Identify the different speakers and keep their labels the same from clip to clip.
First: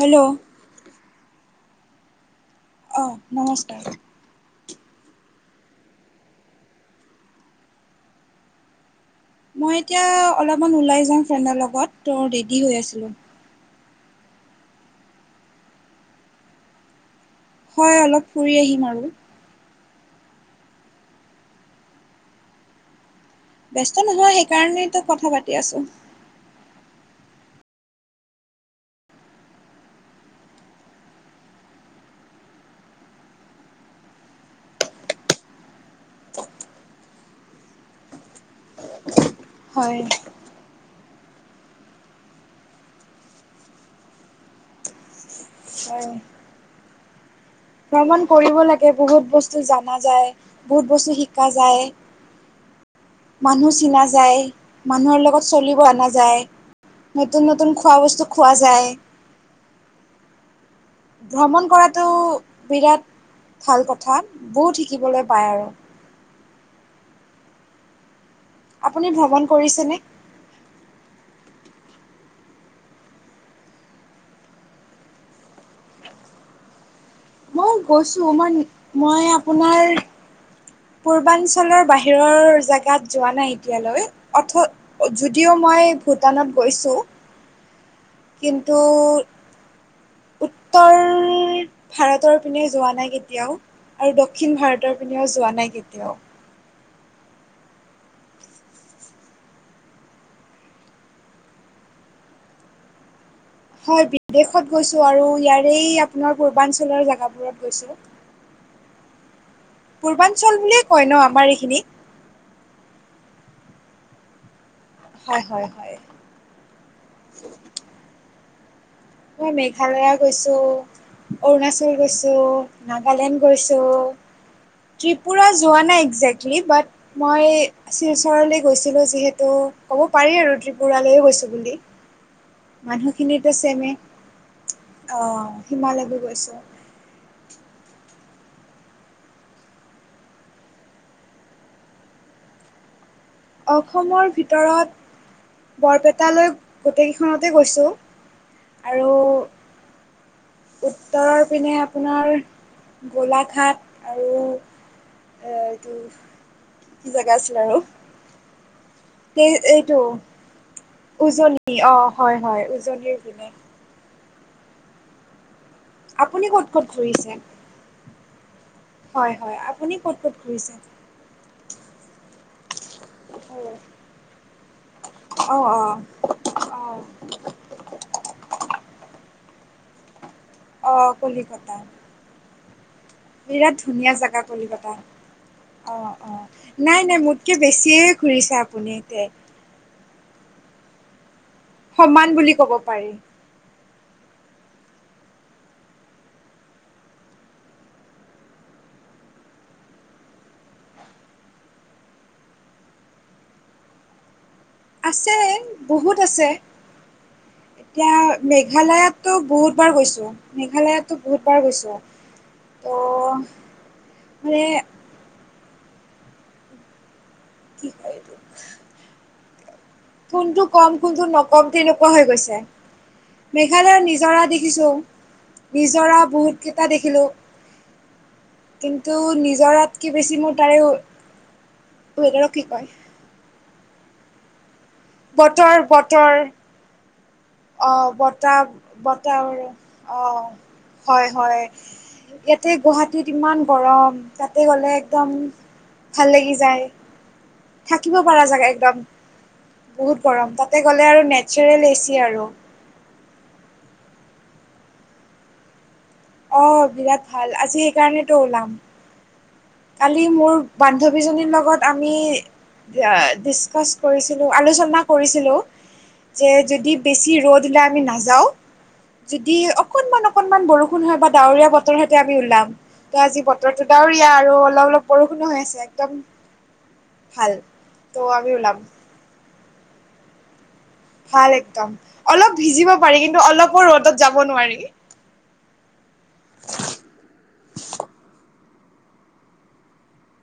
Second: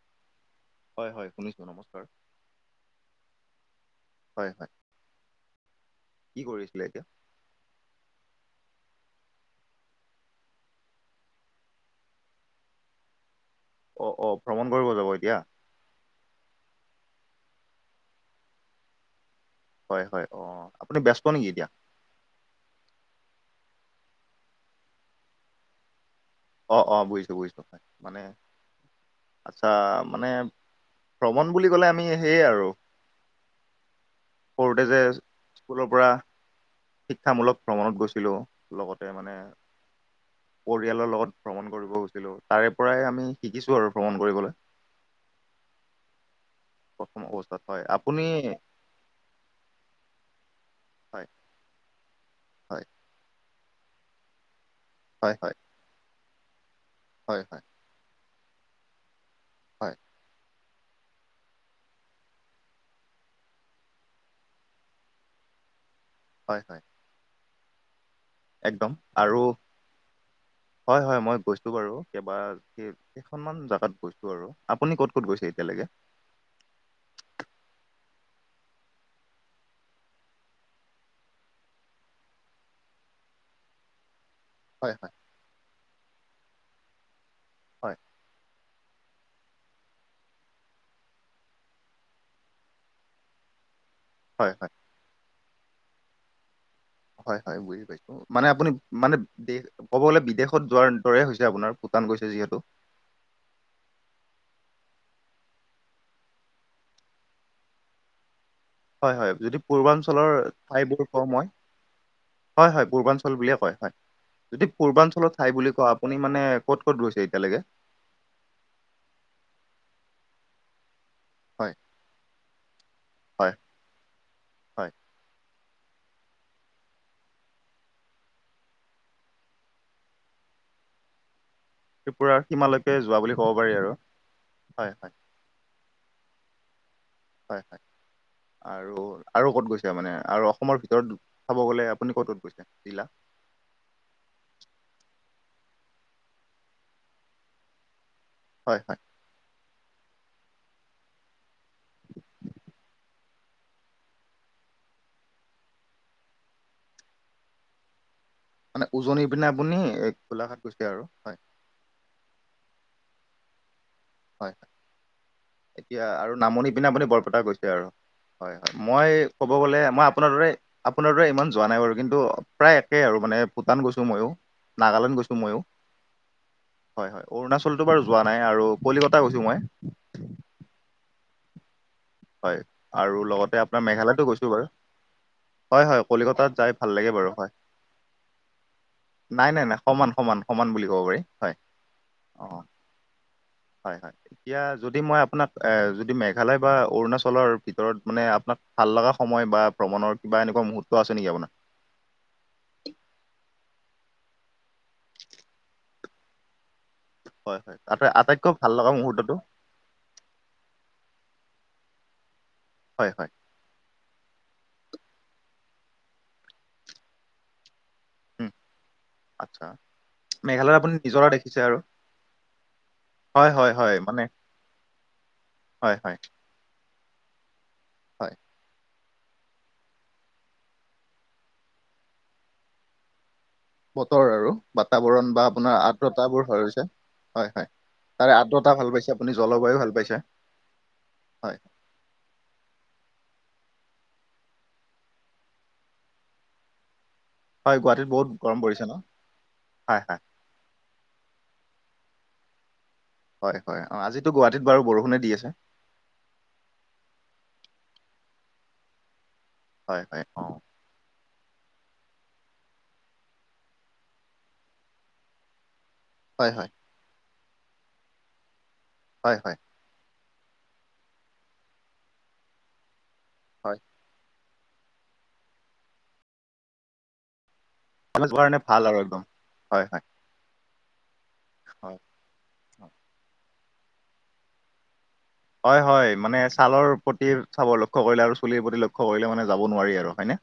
Speaker 1: Hello!
Speaker 2: হয় হয় শুনিছোঁ, নমস্কাৰ।
Speaker 1: অ নমস্কাৰ।
Speaker 2: হয় হয়। কি কৰিছিলা এতিয়া?
Speaker 1: মই এতিয়া অলপমান ওলাই যাম ফ্ৰেণ্ডৰ লগত ত' ৰেডি হৈ আছিলোঁ।
Speaker 2: অ অ ভ্ৰমণ কৰিব যাব এতিয়া?
Speaker 1: হয় অলপ ফুৰি আহিম আৰু।
Speaker 2: হয় হয় অ, আপুনি ব্যস্ত নেকি এতিয়া?
Speaker 1: ব্যস্ত নহয়, সেইকাৰণেতো কথা পাতি আছোঁ।
Speaker 2: অ অ বুজিছোঁ বুজিছোঁ হয়। মানে আচ্ছা মানে ভ্ৰমণ বুলি ক'লে আমি সেয়ে আৰু সৰুতে যে স্কুলৰ পৰা শিক্ষামূলক ভ্ৰমণত গৈছিলোঁ লগতে মানে
Speaker 1: হয়।
Speaker 2: পৰিয়ালৰ লগত ভ্ৰমণ কৰিব গৈছিলোঁ। তাৰে পৰাই আমি শিকিছো আৰু ভ্ৰমণ কৰিবলে।
Speaker 1: হয়।
Speaker 2: প্ৰথম অৱস্থাত হয়। আপুনি
Speaker 1: ভ্ৰমণ কৰিব লাগে বহুত বস্তু জানা যায়, বহুত বস্তু
Speaker 2: হয়
Speaker 1: শিকা যায়।
Speaker 2: হয়
Speaker 1: মানুহ চিনা যায়। মানুহৰ
Speaker 2: হয়
Speaker 1: লগত
Speaker 2: হয়
Speaker 1: চলিব আনা যায়,
Speaker 2: হয়
Speaker 1: নতুন
Speaker 2: হয়
Speaker 1: নতুন খোৱা বস্তু খোৱা যায়,
Speaker 2: হয়।
Speaker 1: ভ্ৰমণ কৰাটো বিৰাট ভাল কথা। বহুত শিকিবলৈ পায় আৰু।
Speaker 2: হয় হয়। একদম।
Speaker 1: আপুনি
Speaker 2: আৰু
Speaker 1: ভ্ৰমণ কৰিছেনে
Speaker 2: হয় হয় মই গৈছোঁ বাৰু কেবা কে কেখনমান জাগাত গৈছোঁ আৰু। আপুনি ক'ত ক'ত গৈছে এতিয়ালৈকে?
Speaker 1: মই গৈছোঁ মই মই আপোনাৰ পূৰ্বাঞ্চলৰ বাহিৰৰ জেগাত যোৱা নাই এতিয়ালৈ, অথ
Speaker 2: হয় হয়।
Speaker 1: যদিও মই ভূটানত গৈছোঁ
Speaker 2: হয়।
Speaker 1: কিন্তু উত্তৰ ভাৰতৰ পিনে যোৱা নাই কেতিয়াও। আৰু
Speaker 2: হয়,
Speaker 1: দক্ষিণ
Speaker 2: হয়,
Speaker 1: ভাৰতৰ পিনেও যোৱা নাই কেতিয়াও।
Speaker 2: হয় হয় বুজি পাইছোঁ। মানে আপুনি মানে দেশ ক'ব গ'লে বিদেশত যোৱাৰ দৰে হৈছে আপোনাৰ ভূটান গৈছে যিহেতু।
Speaker 1: হয় বিদেশত গৈছো আৰু ইয়াৰে আপোনাৰ পূৰ্বাঞ্চলৰ জেগাবোৰত গৈছো।
Speaker 2: হয় হয় যদি পূৰ্বাঞ্চলৰ
Speaker 1: পূৰ্বাঞ্চল বুলিয়ে কয়
Speaker 2: ঠাইবোৰ
Speaker 1: ন
Speaker 2: কওঁ
Speaker 1: আমাৰ
Speaker 2: মই
Speaker 1: এইখিনি
Speaker 2: হয় হয় পূৰ্বাঞ্চল বুলিয়ে কয় হয়। যদি পূৰ্বাঞ্চলত
Speaker 1: হয়
Speaker 2: ঠাই
Speaker 1: হয়
Speaker 2: বুলি কোৱা
Speaker 1: হয়
Speaker 2: আপুনি মানে ক'ত ক'ত গৈছে এতিয়ালৈকে?
Speaker 1: মই মেঘালয়া গৈছো,
Speaker 2: হয়।
Speaker 1: অৰুণাচল গৈছোঁ, নাগালেণ্ড
Speaker 2: হয়,
Speaker 1: গৈছোঁ,
Speaker 2: হয়,
Speaker 1: ত্ৰিপুৰা যোৱা নাই একজেক্লি বাট মই শিলচৰলৈ গৈছিলোঁ যিহেতু ক'ব পাৰি আৰু ত্ৰিপুৰালৈও গৈছোঁ বুলি।
Speaker 2: ত্ৰিপুৰাৰ সীমালৈ
Speaker 1: মানুহখিনিতো চেমে।
Speaker 2: হয়, হয়,
Speaker 1: অ' সীমালৈকে গৈছোঁ।
Speaker 2: হয় হয়। আৰু আৰু ক'ত গৈছে? মানে আৰু অসমৰ ভিতৰত চাব গ'লে আপুনি ক'ত ক'ত গৈছে জিলা?
Speaker 1: অসমৰ ভিতৰত বৰপেটালৈ, গোটেইকেইখনতে গৈছোঁ।
Speaker 2: হয়, হয়।
Speaker 1: আৰু উত্তৰৰ পিনে আপোনাৰ গোলাঘাট আৰু এটো কি জেগা আছিল আৰু?
Speaker 2: মানে উজনিৰ পিনে আপুনি
Speaker 1: এইটো
Speaker 2: এ, গোলাঘাট গৈছে আৰু। হয়
Speaker 1: উজনি অ' হয় হয়, উজনিৰ পিনে।
Speaker 2: হয়। এতিয়া আৰু
Speaker 1: আপুনি ক'ত
Speaker 2: নামনি
Speaker 1: ক'ত
Speaker 2: পিনে আপুনি
Speaker 1: ঘূৰিছে
Speaker 2: বৰপেটা গৈ দে আৰু। হয় হয়, মই
Speaker 1: হয়
Speaker 2: ক'ব
Speaker 1: হয়
Speaker 2: গ'লে
Speaker 1: আপুনি
Speaker 2: মই
Speaker 1: ক'ত ক'ত
Speaker 2: আপোনাৰ দৰে
Speaker 1: ঘূৰিছে
Speaker 2: আপোনাৰ দৰে ইমান যোৱা নাই বাৰু কিন্তু প্ৰায় একেই আৰু মানে
Speaker 1: অ
Speaker 2: ভূটান গৈছোঁ ময়ো, নাগালেণ্ড গৈছোঁ
Speaker 1: অ
Speaker 2: ময়ো।
Speaker 1: অ
Speaker 2: হয় হয়, অৰুণাচলটো বাৰু যোৱা নাই আৰু কলিকতা গৈছোঁ মই।
Speaker 1: অ' কলিকতা।
Speaker 2: হয় আৰু লগতে
Speaker 1: বিৰাট
Speaker 2: আপোনাৰ
Speaker 1: ধুনীয়া
Speaker 2: মেঘালয়তো
Speaker 1: জেগা
Speaker 2: গৈছোঁ বাৰু।
Speaker 1: কলিকতা
Speaker 2: হয়
Speaker 1: অ
Speaker 2: হয়,
Speaker 1: অ
Speaker 2: কলিকতাত যাই ভাল
Speaker 1: নাই
Speaker 2: লাগে
Speaker 1: নাই
Speaker 2: বাৰু হয়।
Speaker 1: মোতকে বেছিয়ে ঘূৰিছে আপুনি তে
Speaker 2: নাই নাই নাই। সমান সমান, সমান বুলি ক'ব পাৰি হয়।
Speaker 1: সমান
Speaker 2: অ
Speaker 1: বুলি ক'ব পাৰি।
Speaker 2: হয় হয়, এতিয়া যদি মই আপোনাক যদি মেঘালয় বা অৰুণাচলৰ ভিতৰত মানে আপোনাক ভাল লগা সময় বা ভ্ৰমণৰ কিবা এনেকুৱা মুহূৰ্ত আছে নেকি আপোনাৰ?
Speaker 1: আছে, বহুত আছে।
Speaker 2: হয় হয় আটাই
Speaker 1: এতিয়া
Speaker 2: আটাইতকৈ ভাল লগা
Speaker 1: মেঘালয়ততো
Speaker 2: মুহূৰ্তটো
Speaker 1: বহুত বাৰ গৈছোঁ। মেঘালয়তো বহুতবাৰ গৈছোঁ ত'
Speaker 2: হয় হয়
Speaker 1: মানে ঠিক
Speaker 2: উম আচ্ছা।
Speaker 1: কোনটো
Speaker 2: মেঘালয়ত আপুনি
Speaker 1: ক'ম
Speaker 2: নিজৰা
Speaker 1: কোনটো
Speaker 2: দেখিছে
Speaker 1: নক'ম
Speaker 2: আৰু
Speaker 1: তেনেকুৱা হৈ গৈছে।
Speaker 2: হয় হয় হয়
Speaker 1: মেঘালয়ত
Speaker 2: মানে
Speaker 1: নিজৰা দেখিছোঁ,
Speaker 2: হয় হয়
Speaker 1: নিজৰা বহুতকেইটা দেখিলোঁ।
Speaker 2: হয়।
Speaker 1: কিন্তু নিজৰাতকে বেছি মোৰ তাৰে, ৱেডাৰক কি কয়?
Speaker 2: বতৰ আৰু, বাতাবৰণ বা
Speaker 1: বতৰ
Speaker 2: আপোনাৰ
Speaker 1: বতৰ
Speaker 2: আৰ্দ্ৰতাবোৰ হৈ হৈছে। হয় হয়
Speaker 1: অ'
Speaker 2: তাৰে আৰ্দ্ৰতা
Speaker 1: বতাহ,
Speaker 2: ভাল পাইছে আপুনি
Speaker 1: বতাৰ
Speaker 2: জলবায়ু ভাল পাইছে
Speaker 1: অ' হয় হয়। ইয়াতে গুৱাহাটীত ইমান গৰম, তাতে গ'লে একদম ভাল লাগি যায়,
Speaker 2: হয় গুৱাহাটীত
Speaker 1: থাকিব
Speaker 2: বহুত
Speaker 1: পাৰা
Speaker 2: গৰম
Speaker 1: জাগা
Speaker 2: পৰিছে ন
Speaker 1: একদম।
Speaker 2: হয় হয়
Speaker 1: বহুত গৰম, তাতে গ'লে আৰু নেচাৰেল এচি আৰু।
Speaker 2: হয় হয়, অ', আজিতো গুৱাহাটীত বাৰু বৰষুণে দি আছে।
Speaker 1: অ', বিৰাট ভাল, আজি সেইকাৰণেতো ওলাম।
Speaker 2: হয় হয়
Speaker 1: কালি
Speaker 2: অ
Speaker 1: মোৰ বান্ধৱীজনীৰ লগত আমি ডিচকাচ কৰিছিলোঁ, আলোচনা কৰিছিলোঁ। যে
Speaker 2: হয় হয়
Speaker 1: যদি বেছি ৰ'দ ওলাই আমি নাযাওঁ
Speaker 2: হয় হয়
Speaker 1: যদি অকনমান অকনমান বৰষুণ হয় বা ডাৱৰীয়া বতৰ হয় তে আমি ওলাম, ত' আজি
Speaker 2: হয়
Speaker 1: বতৰটো ডাৱৰীয়া আৰু অলপ অলপ বৰষুণো হৈ আছে একদম ভাল
Speaker 2: কলেজ
Speaker 1: ত'
Speaker 2: যোৱাৰ
Speaker 1: আমি
Speaker 2: কাৰণে
Speaker 1: ওলাম
Speaker 2: ভাল আৰু একদম হয় হয়
Speaker 1: ভাল একদম
Speaker 2: হয়
Speaker 1: অলপ ভিজিব
Speaker 2: হয়।
Speaker 1: পাৰি কিন্তু অলপো ৰ'দত যাব নোৱাৰি
Speaker 2: হয় হয় মানে ছালৰ প্ৰতি চাব লক্ষ্য কৰিলে আৰু চুলিৰ প্ৰতি লক্ষ্য কৰিলে মানে যাব নোৱাৰি আৰু হয়নে।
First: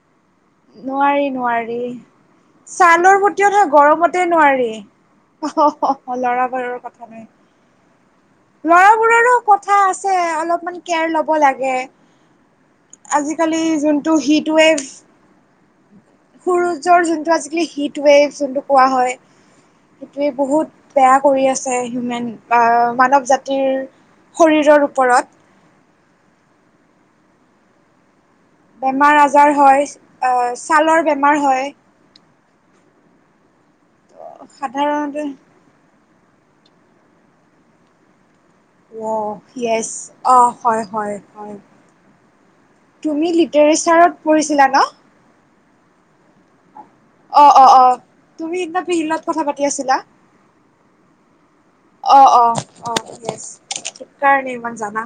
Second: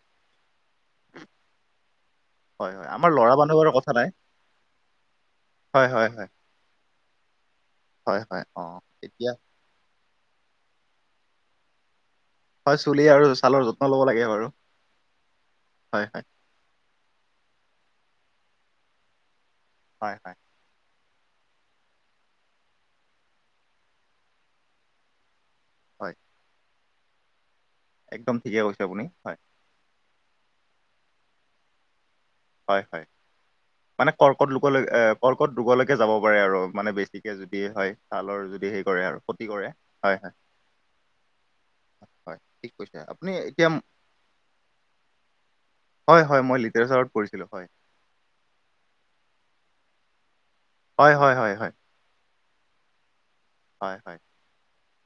Speaker 1: নোৱাৰি নোৱাৰি।
Speaker 2: হয় হয় আমাৰ
Speaker 1: ছালৰ
Speaker 2: ল'ৰা
Speaker 1: প্ৰতিও
Speaker 2: মানুহ বাৰু
Speaker 1: ধৰ
Speaker 2: কথা নাই
Speaker 1: গৰমতে নোৱাৰি।
Speaker 2: হয় হয়
Speaker 1: অ
Speaker 2: হয়
Speaker 1: ল'ৰা বাৰৰ কথা নাই
Speaker 2: হয় হয় অ এতিয়া
Speaker 1: ল'ৰাবোৰৰো কথা আছে অলপমান কেয়াৰ লব লাগে
Speaker 2: হয় চুলি আৰু
Speaker 1: আজিকালি
Speaker 2: ছালৰ যত্ন ল'ব
Speaker 1: যোনটো
Speaker 2: লাগে
Speaker 1: হিট
Speaker 2: বাৰু হয় হয়
Speaker 1: সূৰুজৰ যোনটো আজিকালি হিটৱেভ যোনটো কোৱা হয়
Speaker 2: হয়
Speaker 1: সেইটোৱে
Speaker 2: হয়
Speaker 1: বহুত বেয়া কৰি আছে হিউমেন বা মানৱ জাতিৰ শৰীৰৰ ওপৰত।
Speaker 2: হয়। একদম ঠিকে কৈ
Speaker 1: বেমাৰ আজাৰ হয় আহ ছালৰ বেমাৰ হয়।
Speaker 2: হয় হয় মানে কৰ্কট লোকলৈ এ
Speaker 1: সাধাৰণতে
Speaker 2: কৰ্কট ৰোগলৈকে যাব পাৰে আৰু মানে বেছিকে যদি হয়। ছালৰ যদি সেই কৰে
Speaker 1: অ
Speaker 2: আৰু ক্ষতি কৰে
Speaker 1: য়েছ
Speaker 2: হয় হয়
Speaker 1: অ হয় হয়
Speaker 2: হয় ঠিক কৈছে
Speaker 1: তুমি
Speaker 2: আপুনি এতিয়া
Speaker 1: লিটাৰেচাৰত পঢ়িছিলা ন
Speaker 2: হয় হয় মই লিটাৰচাৰত
Speaker 1: অ অ অ তুমি সেইদিনা টিভি লগত কথা পাতি আছিলা।
Speaker 2: হয় হয় হয় হয়।
Speaker 1: অ অ অ য়েচ
Speaker 2: হয় হয়
Speaker 1: সেইকাৰণে ইমান জানা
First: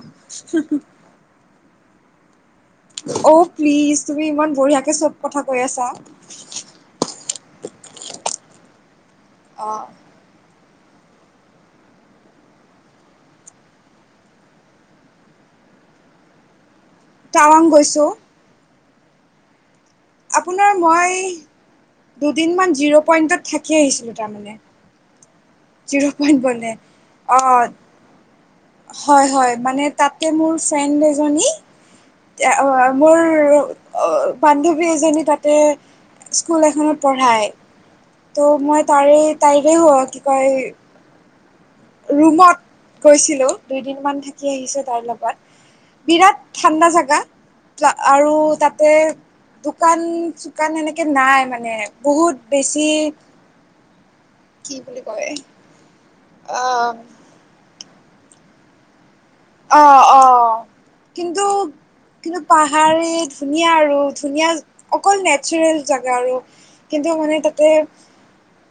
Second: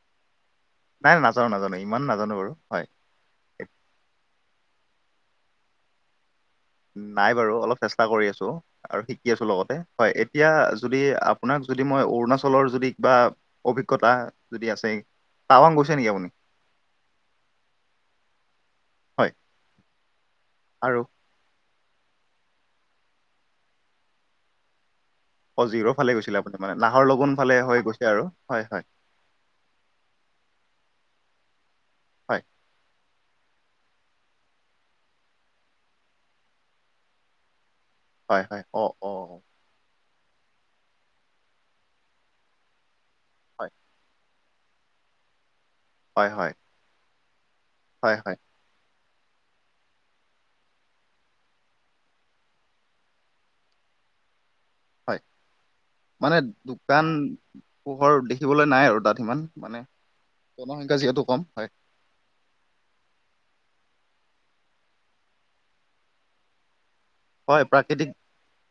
Speaker 1: হু হু
Speaker 2: নাই নাজানো নাজানো ইমান নাজানো বাৰু হয়
Speaker 1: অ'
Speaker 2: এ-
Speaker 1: প্লিজ তুমি ইমান বঢ়িয়াকে চব কথা কৈ আছা
Speaker 2: নাই বাৰু অলপ চেষ্টা কৰি আছো আৰু শিকি আছো
Speaker 1: অ
Speaker 2: লগতে হয় এই এতিয়া যদি আপোনাক যদি মই অৰুণাচলৰ যদি কিবা অভিজ্ঞতা যদি আছে টাৱাং গৈছে নেকি আপুনি?
Speaker 1: টাৱাং গৈছো
Speaker 2: হয়
Speaker 1: আপোনাৰ
Speaker 2: আৰু
Speaker 1: মই দুদিনমান জিৰ' পইণ্টত থাকি আহিছিলো তাৰমানে।
Speaker 2: অ জিৰৰ
Speaker 1: জিৰ'
Speaker 2: ফালে
Speaker 1: পইন্ট
Speaker 2: গৈছিলে আপুনি
Speaker 1: গ'লে
Speaker 2: মানে নাহৰ লগন
Speaker 1: অ
Speaker 2: ফালে হৈ গৈছে আৰু হয় হয়
Speaker 1: হয় হয় মানে তাতে মোৰ ফ্ৰেণ্ড এজনী
Speaker 2: হয়
Speaker 1: এতিয়া অ মোৰ বান্ধৱী এজনী তাতে স্কুল এখনত পঢ়ায়
Speaker 2: হয়
Speaker 1: ত'
Speaker 2: হয়
Speaker 1: মই
Speaker 2: অ অ
Speaker 1: তাৰে তাইৰে হ কি কয় ৰুমত গৈছিলো
Speaker 2: হয়
Speaker 1: দুইদিনমান থাকি আহিছো তাই লগত।
Speaker 2: হয়
Speaker 1: বিৰাট
Speaker 2: হয়
Speaker 1: ঠাণ্ডা জেগা
Speaker 2: হয়
Speaker 1: আৰু
Speaker 2: হয়
Speaker 1: তাতে দোকান চোকান এনেকে নাই মানে বহুত বেছি কি বুলি কও
Speaker 2: হয়
Speaker 1: এ
Speaker 2: মানে দোকান পোহৰ দেখিবলৈ নাই আৰু তাত ইমান। মানে
Speaker 1: অ', অ',
Speaker 2: জনসংখ্যা যিহেতু
Speaker 1: কিন্তু
Speaker 2: কম হয়।
Speaker 1: কিন্তু পাহাৰেই ধুনীয়া আৰু ধুনীয়া অকল নেচাৰেল জেগা আৰু কিন্তু মানে
Speaker 2: হয়
Speaker 1: তাতে
Speaker 2: প্ৰাকৃতিক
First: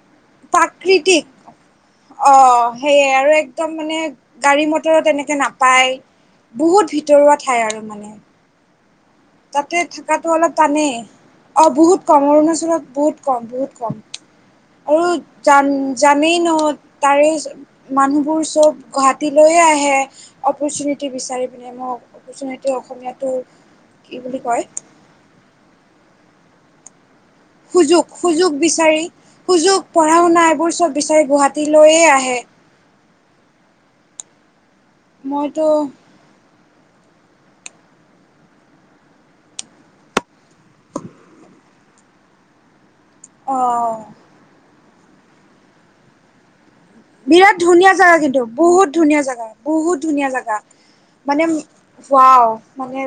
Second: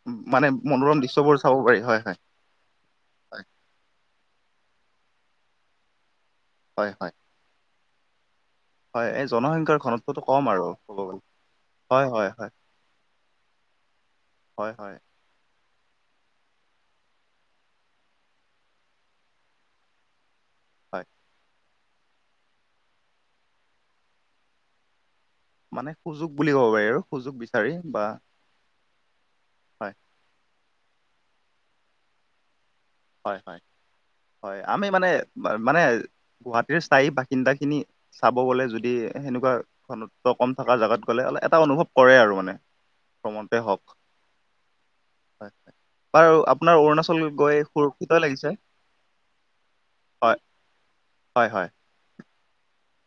Speaker 2: উম, মানে মনোৰম
Speaker 1: প্ৰাকৃতিক
Speaker 2: দৃশ্যবোৰ চাব পাৰি হয় হয়
Speaker 1: অ সেয়ে আৰু
Speaker 2: হয়
Speaker 1: একদম মানে গাড়ী মটৰো তেনেকে নাপায়
Speaker 2: হয়
Speaker 1: বহুত
Speaker 2: হয়
Speaker 1: ভিতৰুৱা ঠাই আৰু মানে
Speaker 2: হয়, এই
Speaker 1: তাতে
Speaker 2: জনসংখ্যাৰ ঘনত্বতো
Speaker 1: থকাটো
Speaker 2: কম
Speaker 1: অলপ
Speaker 2: আৰু
Speaker 1: টানেই।
Speaker 2: ক'ব, গ'লে।
Speaker 1: অ, বহুত
Speaker 2: হয়
Speaker 1: কম
Speaker 2: হয় হয়
Speaker 1: অৰুণাচলত বহুত কম, বহুত কম।
Speaker 2: হয়, হয়।
Speaker 1: আৰু জান, জানেই ন, তাৰে মানুহবোৰ চব, গুৱাহাটীলৈয়ে আহে।
Speaker 2: হয়
Speaker 1: অপৰচুনিটি বিচাৰি পিনে মই, অপৰচুনিটি অসমীয়াটোৰ কি বুলি কয়?
Speaker 2: মানে সুযোগ বুলি ক'ব পাৰি আৰু সুযোগ বি
Speaker 1: সুযোগ, সুযোগ বিচাৰি সুযোগ
Speaker 2: হয়
Speaker 1: পঢ়া শুনা এইবোৰ চব, বিচাৰি গুৱাহাটীলৈয়ে আহে।
Speaker 2: হয়, হয়, হয়, আমি মানে
Speaker 1: মইতো
Speaker 2: মানে গুৱাহাটীৰ স্থায়ী বাসিন্দা, খিনি চাব গ'লে যদি সেনেকুৱা ঘনত্ব কম থকা জেগাত গ'লে, এটা অনুভৱ কৰে আৰু মানে।
Speaker 1: অ
Speaker 2: ভ্ৰমণতে হওঁক হয়, হয়, বাৰু আপোনাৰ অৰুণাচ
Speaker 1: বিৰাট ধুনীয়া জেগা কিন্তু, বহুত ধুনীয়া জেগা, বহুত ধুনীয়া
Speaker 2: হয়
Speaker 1: জেগা, মানে
Speaker 2: হয় হয়
Speaker 1: ৱাও, মানে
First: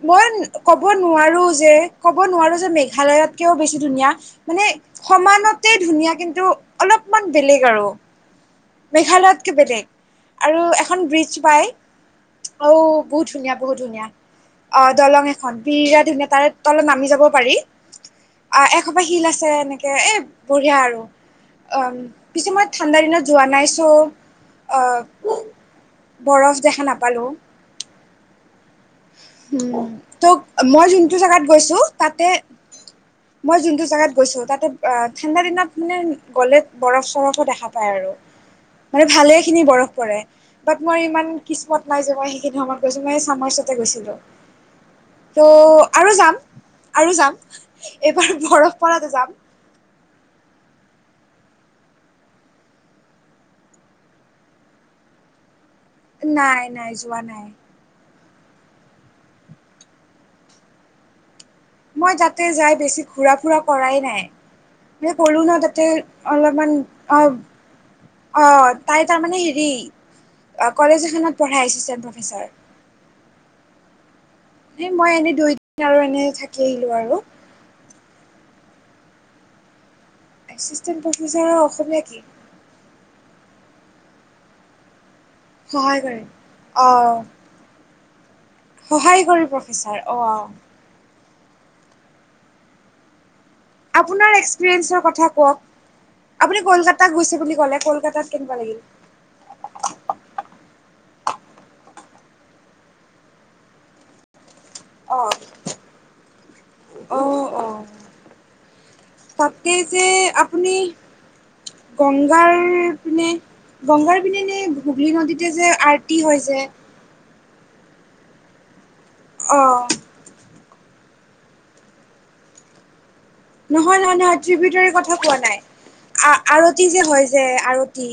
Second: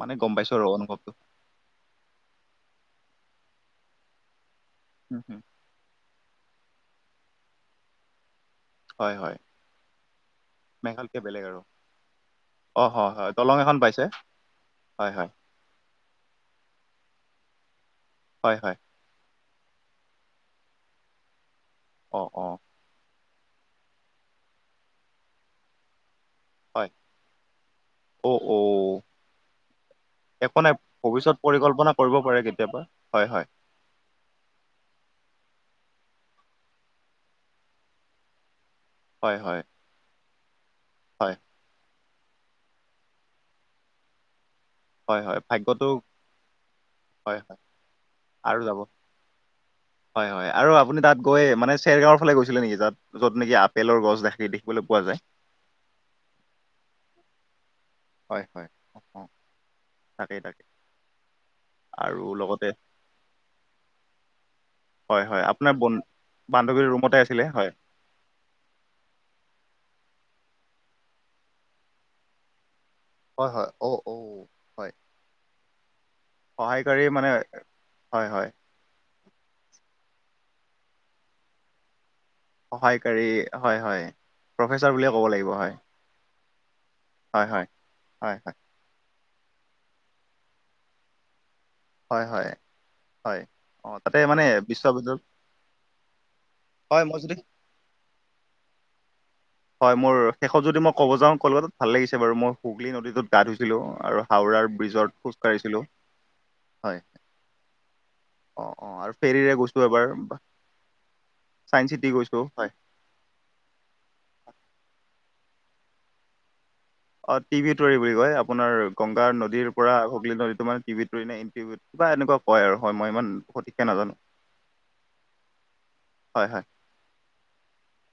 Speaker 2: মানে গম
Speaker 1: মই
Speaker 2: পাইছো আৰু
Speaker 1: ক'ব
Speaker 2: অনুভৱটো
Speaker 1: নোৱাৰো যে ক'ব নোৱাৰোঁ যে, মেঘালয়ত কৈও বেছি ধুনীয়া মানে
Speaker 2: উম উম
Speaker 1: সমানত তেই, ধুনীয়া কিন্তু, অলপমান বেলেগ আৰু
Speaker 2: হয় হয়
Speaker 1: মেঘালয়তকৈ বেলেগ আৰু এখন
Speaker 2: মেঘালয়তকে
Speaker 1: ব্ৰীজ
Speaker 2: বেলেগ আৰু
Speaker 1: পায়। আৰু
Speaker 2: অ হয়
Speaker 1: বহুত
Speaker 2: হয়
Speaker 1: ধুনীয়া,
Speaker 2: দলং
Speaker 1: বহুত
Speaker 2: এখন পাইছে
Speaker 1: ধুনীয়া, অ,
Speaker 2: হয়
Speaker 1: দলং
Speaker 2: হয়
Speaker 1: এখন বিৰাট ধুনীয়া তাৰে তলত নামি যাবও পাৰি,
Speaker 2: হয়
Speaker 1: আহ,
Speaker 2: হয়
Speaker 1: এ শিল আছে এনেকে, এ, বঢ়িয়া আৰু অম,
Speaker 2: অ অ
Speaker 1: কিছুমান ঠাণ্ডা দিনত যোৱা নাই, চ, বৰফ দেখা
Speaker 2: হয়
Speaker 1: নাপালোঁ।
Speaker 2: অ, অ,
Speaker 1: উম
Speaker 2: একো
Speaker 1: ত'
Speaker 2: নাই,
Speaker 1: মই যোনটো
Speaker 2: ভৱিষ্যত
Speaker 1: জেগাত গৈছো
Speaker 2: পৰিকল্পনা কৰিব
Speaker 1: তাতে
Speaker 2: পাৰে কেতিয়াবা। হয়, হয়।
Speaker 1: মই যোনটো জেগাত গৈছোঁ তাতে আ, ঠাণ্ডা দিনত মানে গ'লে বৰফ-চৰফো দেখা পায় আৰু। মানে ভালে
Speaker 2: হয় হয়
Speaker 1: খিনি বৰফ পৰে। বাট মই ইমান
Speaker 2: হয়
Speaker 1: কিসমত নাই, যে মই সেইখিনি সময়ত গৈছো মই মানে চামাৰ্চতে গৈছিলো।
Speaker 2: হয় হয়
Speaker 1: ত,
Speaker 2: ভাগ্যটো
Speaker 1: আৰু যাম আৰু যাম
Speaker 2: হয় হয়
Speaker 1: এইবাৰ
Speaker 2: আৰু
Speaker 1: বৰফ
Speaker 2: যাব
Speaker 1: পৰাতে যাম।
Speaker 2: হয়, হয় আৰু আপুনি তাত গৈ মানে চেৰগাঁৱৰ ফালে গৈছিলে নেকি তাত? য'ত নেকি আপেলৰ গছ, সেই দেখিবলৈ পোৱা যায়।
Speaker 1: নাই, নাই, যোৱা নাই।
Speaker 2: হয়, হয়, অহ, তাকেই তাকে।
Speaker 1: মই তাতে যাই বেছি ঘূৰা-ফূৰা কৰাই নাই। এ,
Speaker 2: হয়
Speaker 1: ক'লো
Speaker 2: হয়
Speaker 1: ন,
Speaker 2: আপোনাৰ
Speaker 1: তাতে
Speaker 2: বন
Speaker 1: অলপমান
Speaker 2: বান্ধৱীৰ ৰুমতে
Speaker 1: অ,
Speaker 2: আছিলে হয়
Speaker 1: অ, তাই তাৰমানে হেৰি, কলেজ এখনত পঢ়াই এচিষ্টেণ্ট প্ৰফেচাৰ।
Speaker 2: হয়, হয়, অ, অ,
Speaker 1: এ,
Speaker 2: হয়
Speaker 1: মই এনে, দুই দিন আৰু এনে থাকি আহিলো
Speaker 2: সহায়কাৰী
Speaker 1: আৰু
Speaker 2: মানে, হয়, হয়।
Speaker 1: এচিষ্টেণ্ট প্ৰফেচাৰৰ অসমীয়া কি?
Speaker 2: সহায়কাৰী হয়, হয় প্ৰফেচাৰ বুলিয়ে ক'ব লাগিব। হয়
Speaker 1: সহায়কাৰী অ,
Speaker 2: হয়, হয়। হয়, হয়
Speaker 1: সহায় কৰিব প্ৰফেচাৰ অহ,
Speaker 2: হয়, হয়, হয়। অ' তাতে
Speaker 1: আপোনাৰ
Speaker 2: মানে
Speaker 1: এক্সপিৰিয়েঞ্চৰ
Speaker 2: বিশ্ববিদ্যালয়
Speaker 1: কথা কওঁক, আপুনি
Speaker 2: হয় মই
Speaker 1: কলকাতাত
Speaker 2: যদি
Speaker 1: গৈছে বুলি ক'লে কলকাতাত কেনেকুৱা লাগিল?
Speaker 2: হয়, মোৰ শেষত যদি মই ক'ব যাওঁ কলকাতাত ভাল লাগিছে বাৰু মই শুগলী নদীটোত গা ধুইছিলো আৰু হাওৰাৰ ব্ৰীজত খোজ
Speaker 1: অ',
Speaker 2: কাঢ়িছিলোঁ হয়।
Speaker 1: অ', অ',
Speaker 2: অ', অ', আৰু ফেৰীৰে
Speaker 1: তাতে
Speaker 2: গৈছোঁ
Speaker 1: যে
Speaker 2: এবাৰ।
Speaker 1: আপুনি
Speaker 2: চাইন্স চিটি গৈছোঁ
Speaker 1: গংগাৰ
Speaker 2: হয়।
Speaker 1: পিনে গংগাৰ পিনেনে, হুগলী নদীতে যে আৰটি হয় যে।
Speaker 2: অ', টি বি তৰি বুলি কয়। আপোনাৰ গংগা নদীৰ পৰা
Speaker 1: অ',
Speaker 2: হুগলী নদীত মানে টি তৰি নে কিবা এনেকুৱা কয় আৰু হয় মই ইমান সঠিককে
Speaker 1: নহয়
Speaker 2: নাজানো
Speaker 1: নহয় নহয়, ত্ৰি ভি টৰি কথা কোৱা নাই।
Speaker 2: হয় হয়
Speaker 1: আৰতি যে হয় যে, আৰতি।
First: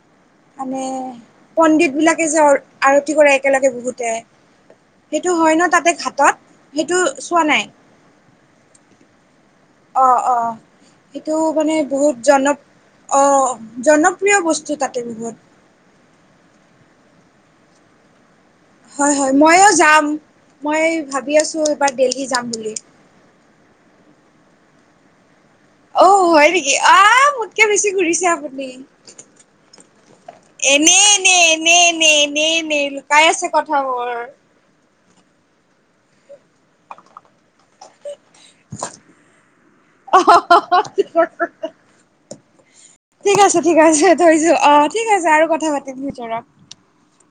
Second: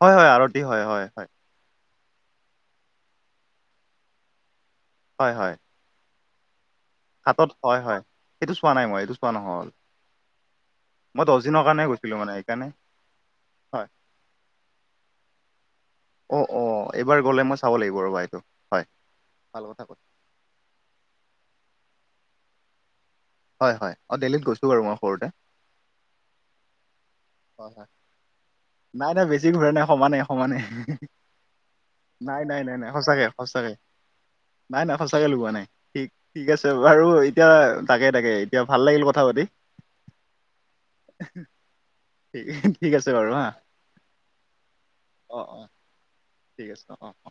Speaker 2: হয় হয়, আৰতি
Speaker 1: মানে
Speaker 2: হয় হয় হয়।
Speaker 1: পণ্ডিত বিলাকে যে আৰতি কৰে একেলগে বহুতে। সেইটো হয় ন, তাতে ঘাটত। সেইটো চোৱা
Speaker 2: ঘাতত
Speaker 1: নাই
Speaker 2: হয় হয়, সেইটো চোৱা নাই মই। এইটো চোৱা নহ'ল।
Speaker 1: অ', অ'।
Speaker 2: মই
Speaker 1: সেইটো
Speaker 2: দহ দিনৰ
Speaker 1: মানে
Speaker 2: কাৰণে গৈছিলো
Speaker 1: বহুত
Speaker 2: মানে
Speaker 1: জন,
Speaker 2: সেইকাৰণে হয়
Speaker 1: জনপ্ৰিয় বস্তু তাতে বহুত।
Speaker 2: অ', অ', এইবাৰ গ'লে মই চাব লাগিব ৰ'বা এইটোক।
Speaker 1: হয় হয়, মইয়ো যাম। মইয়ো ভাবি আছোঁ, এইবাৰ দিল্লী যাম বুলি।
Speaker 2: হয় হয়, অ', দিল্লী গৈছোঁ বাৰু মই সৰুতে।
Speaker 1: অ', হয় নেকি? অ'। কিয়
Speaker 2: হয়
Speaker 1: বেছি
Speaker 2: হয়।
Speaker 1: ঘূৰিছে আপুনি,
Speaker 2: নাই নাই বেছি ঘূৰা নাই সমানে সমানে
Speaker 1: এনেই এনেই। এনেই এনেই,
Speaker 2: নাই
Speaker 1: এনেই
Speaker 2: নাই নাই
Speaker 1: এনেই
Speaker 2: নাই
Speaker 1: লুকাই
Speaker 2: সঁচাকে
Speaker 1: আছে
Speaker 2: সঁচাকে।
Speaker 1: কথাবোৰ।
Speaker 2: নাই নাই সঁচাকে লুকুৱা নাই, ঠিক ঠিক আছে বাৰু এই এতিয়া তাকে তাকে, এতিয়া ভাল লাগিল কথা পাতি। ঠিক বাৰু
Speaker 1: ঠিক
Speaker 2: হা।
Speaker 1: আছে, ঠিক আছে। থৈছোঁ অ', ঠিক আছে
Speaker 2: অ
Speaker 1: আৰু
Speaker 2: অ।
Speaker 1: কথা পাতিম ভিতৰত।
Speaker 2: ঠিক আছে অ'অ' অ'।